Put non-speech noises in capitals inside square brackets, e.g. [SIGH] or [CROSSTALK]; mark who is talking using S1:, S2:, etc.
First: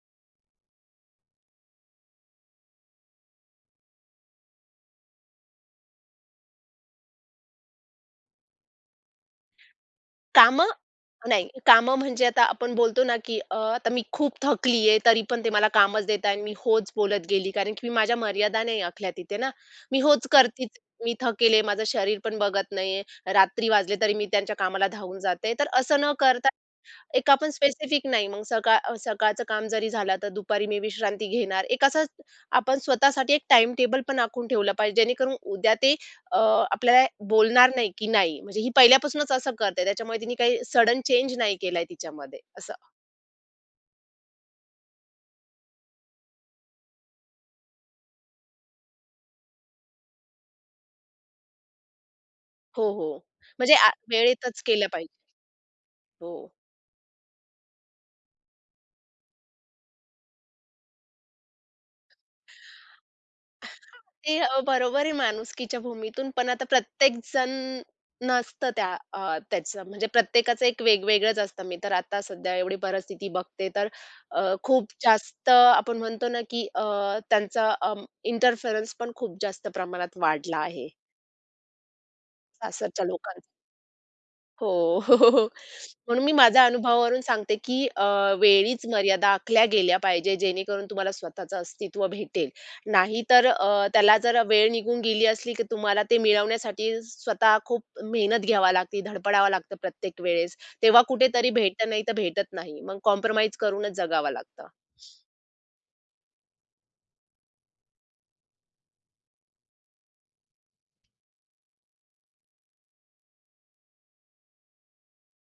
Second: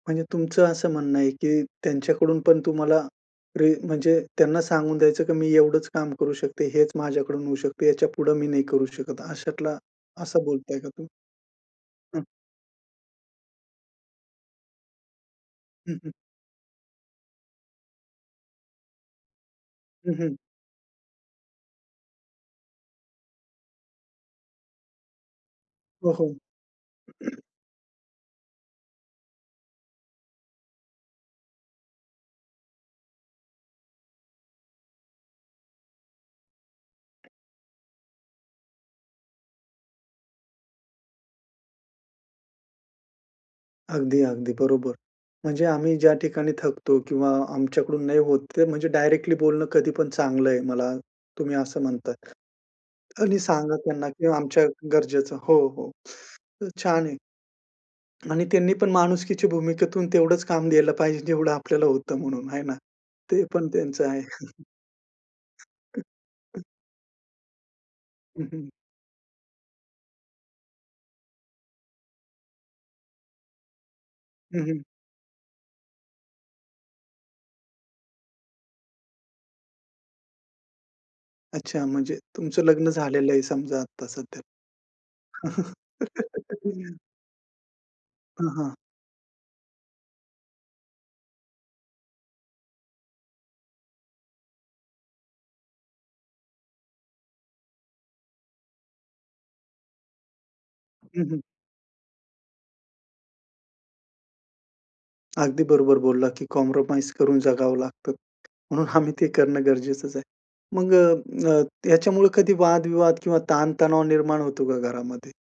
S1: म्हणजे तुमचं असं म्हणणं आहे की त्यांच्याकडून पण तुम्हाला, रे म्हणजे त्यांना सांगून द्यायचं की मी एवढंच काम करू शकते. हेच माझ्याकडून होऊ शकते. याच्यापुढे मी नाही करू शकत. अशातला, असं
S2: कामं,
S1: बोलताय का तु
S2: नाही कामं
S1: हं.
S2: म्हणजे आता आपण बोलतो ना की अ, आता मी खूप थकलीये, तरी पण ते मला
S1: हं,
S2: कामच
S1: हं.
S2: देतायेत अन् मी होच बोलत गेली, कारण की मी माझ्या मर्यादा नाही आखल्या तिथे ना. मी
S1: हं,
S2: होच
S1: हं.
S2: करती मी थकलेले, माझं शरीर पण बघत नाहीये. रात्री वाजले तरी मी त्यांच्या कामाला धावून जाते. तर असं न
S1: हो, हो.
S2: करता एक
S1: [CLEARS THROAT]
S2: आपण स्पेसिफिक नाही मग सकाळ अ, सकाळचं काम जरी झालं, आता दुपारी मी विश्रांती घेणार. एक असं आपण स्वतःसाठी एक टाईमटेबल पण आखून ठेवलं पाहिजे, जेणेकरून उद्या ते अ, आपल्याला बोलणार नाही की नाही म्हणजे ही पहिल्यापासूनच असं करते. त्याच्यामुळे तिने काही सडन चेंज नाही केलाय तिच्यामध्ये, असं.
S1: अगदी, अगदी बरोबर. म्हणजे आम्ही ज्या ठिकाणी थकतो किंवा आमच्याकडून नाही होत, ते म्हणजे डायरेक्टली बोलणं कधीपण चांगलंय, मला तुम्ही असं म्हणताय.
S2: हो, हो.
S1: आणि
S2: म्हणजे
S1: सांगा
S2: आ
S1: त्यांना की
S2: वेळेतच
S1: आमच्या
S2: केलं पाहिजे.
S1: गरजेचं हो, हो.
S2: हो.
S1: [INHALES] छान आहे. आणि त्यांनी पण माणुसकीच्या भूमिकेतून तेवढंच काम द्यायला पाहिजे जेवढं आपल्याला होतं म्हणून, आहे ना? ते पण
S2: [SNEEZES]
S1: त्यांचं आहे.
S2: ते अ, बरोबर आहे माणुसकीच्या भूमीतून पण
S1: [CHUCKLES]
S2: आता प्रत्येकजण
S1: हं,
S2: नसतं
S1: हं.
S2: त्या अ, त्याचं. म्हणजे प्रत्येकाचं एक वेगवेगळच असतं मी तर आता सध्या एवढी परिस्थिती बघते. तर अ,
S1: हं, हं.
S2: खूप जास्त आपण म्हणतो ना की अ, त्यांचा अं, इंटरफेरन्स पण खूप जास्त प्रमाणात वाढला आहे.
S1: अच्छा. म्हणजे तुमचं लग्न
S2: सासरच्या
S1: झालेलं
S2: लोकांचा.
S1: आहे समजा आता सध्या.
S2: हो. [CHUCKLES] [INHALES] म्हणून मी माझ्या
S1: [LAUGHS]
S2: अनुभवावरून सांगते की अ,
S1: हं, हां.
S2: वेळीच मर्यादा आखल्या गेल्या पाहिजेत, जेणेकरून तुम्हाला स्वतःच अस्तित्व भेटेल. नाहीतर अ, त्याला जरा वेळ निघून गेली असली, की तुम्हाला ते मिळवण्यासाठी स्वतः खूप मेहनत घ्यावी लागते, धडपडावं लागतं प्रत्येक वेळेस. तेव्हा
S1: हं, हं.
S2: कुठेतरी भेटतं, नाहीतर भेटत नाही. मग कॉम्प्रोमाईज करूनच जगावं लागतं. [INHALES]
S1: अगदी बरोबर बोलला की कॉम्प्रोमाईज करून जगावं लागतं. म्हणून आम्ही ते करणं गरजेचंच आहे. मग अ, अ, ह्याच्यामुळे कधी वादविवाद किंवा ताणतणाव निर्माण होतो का घरामध्ये?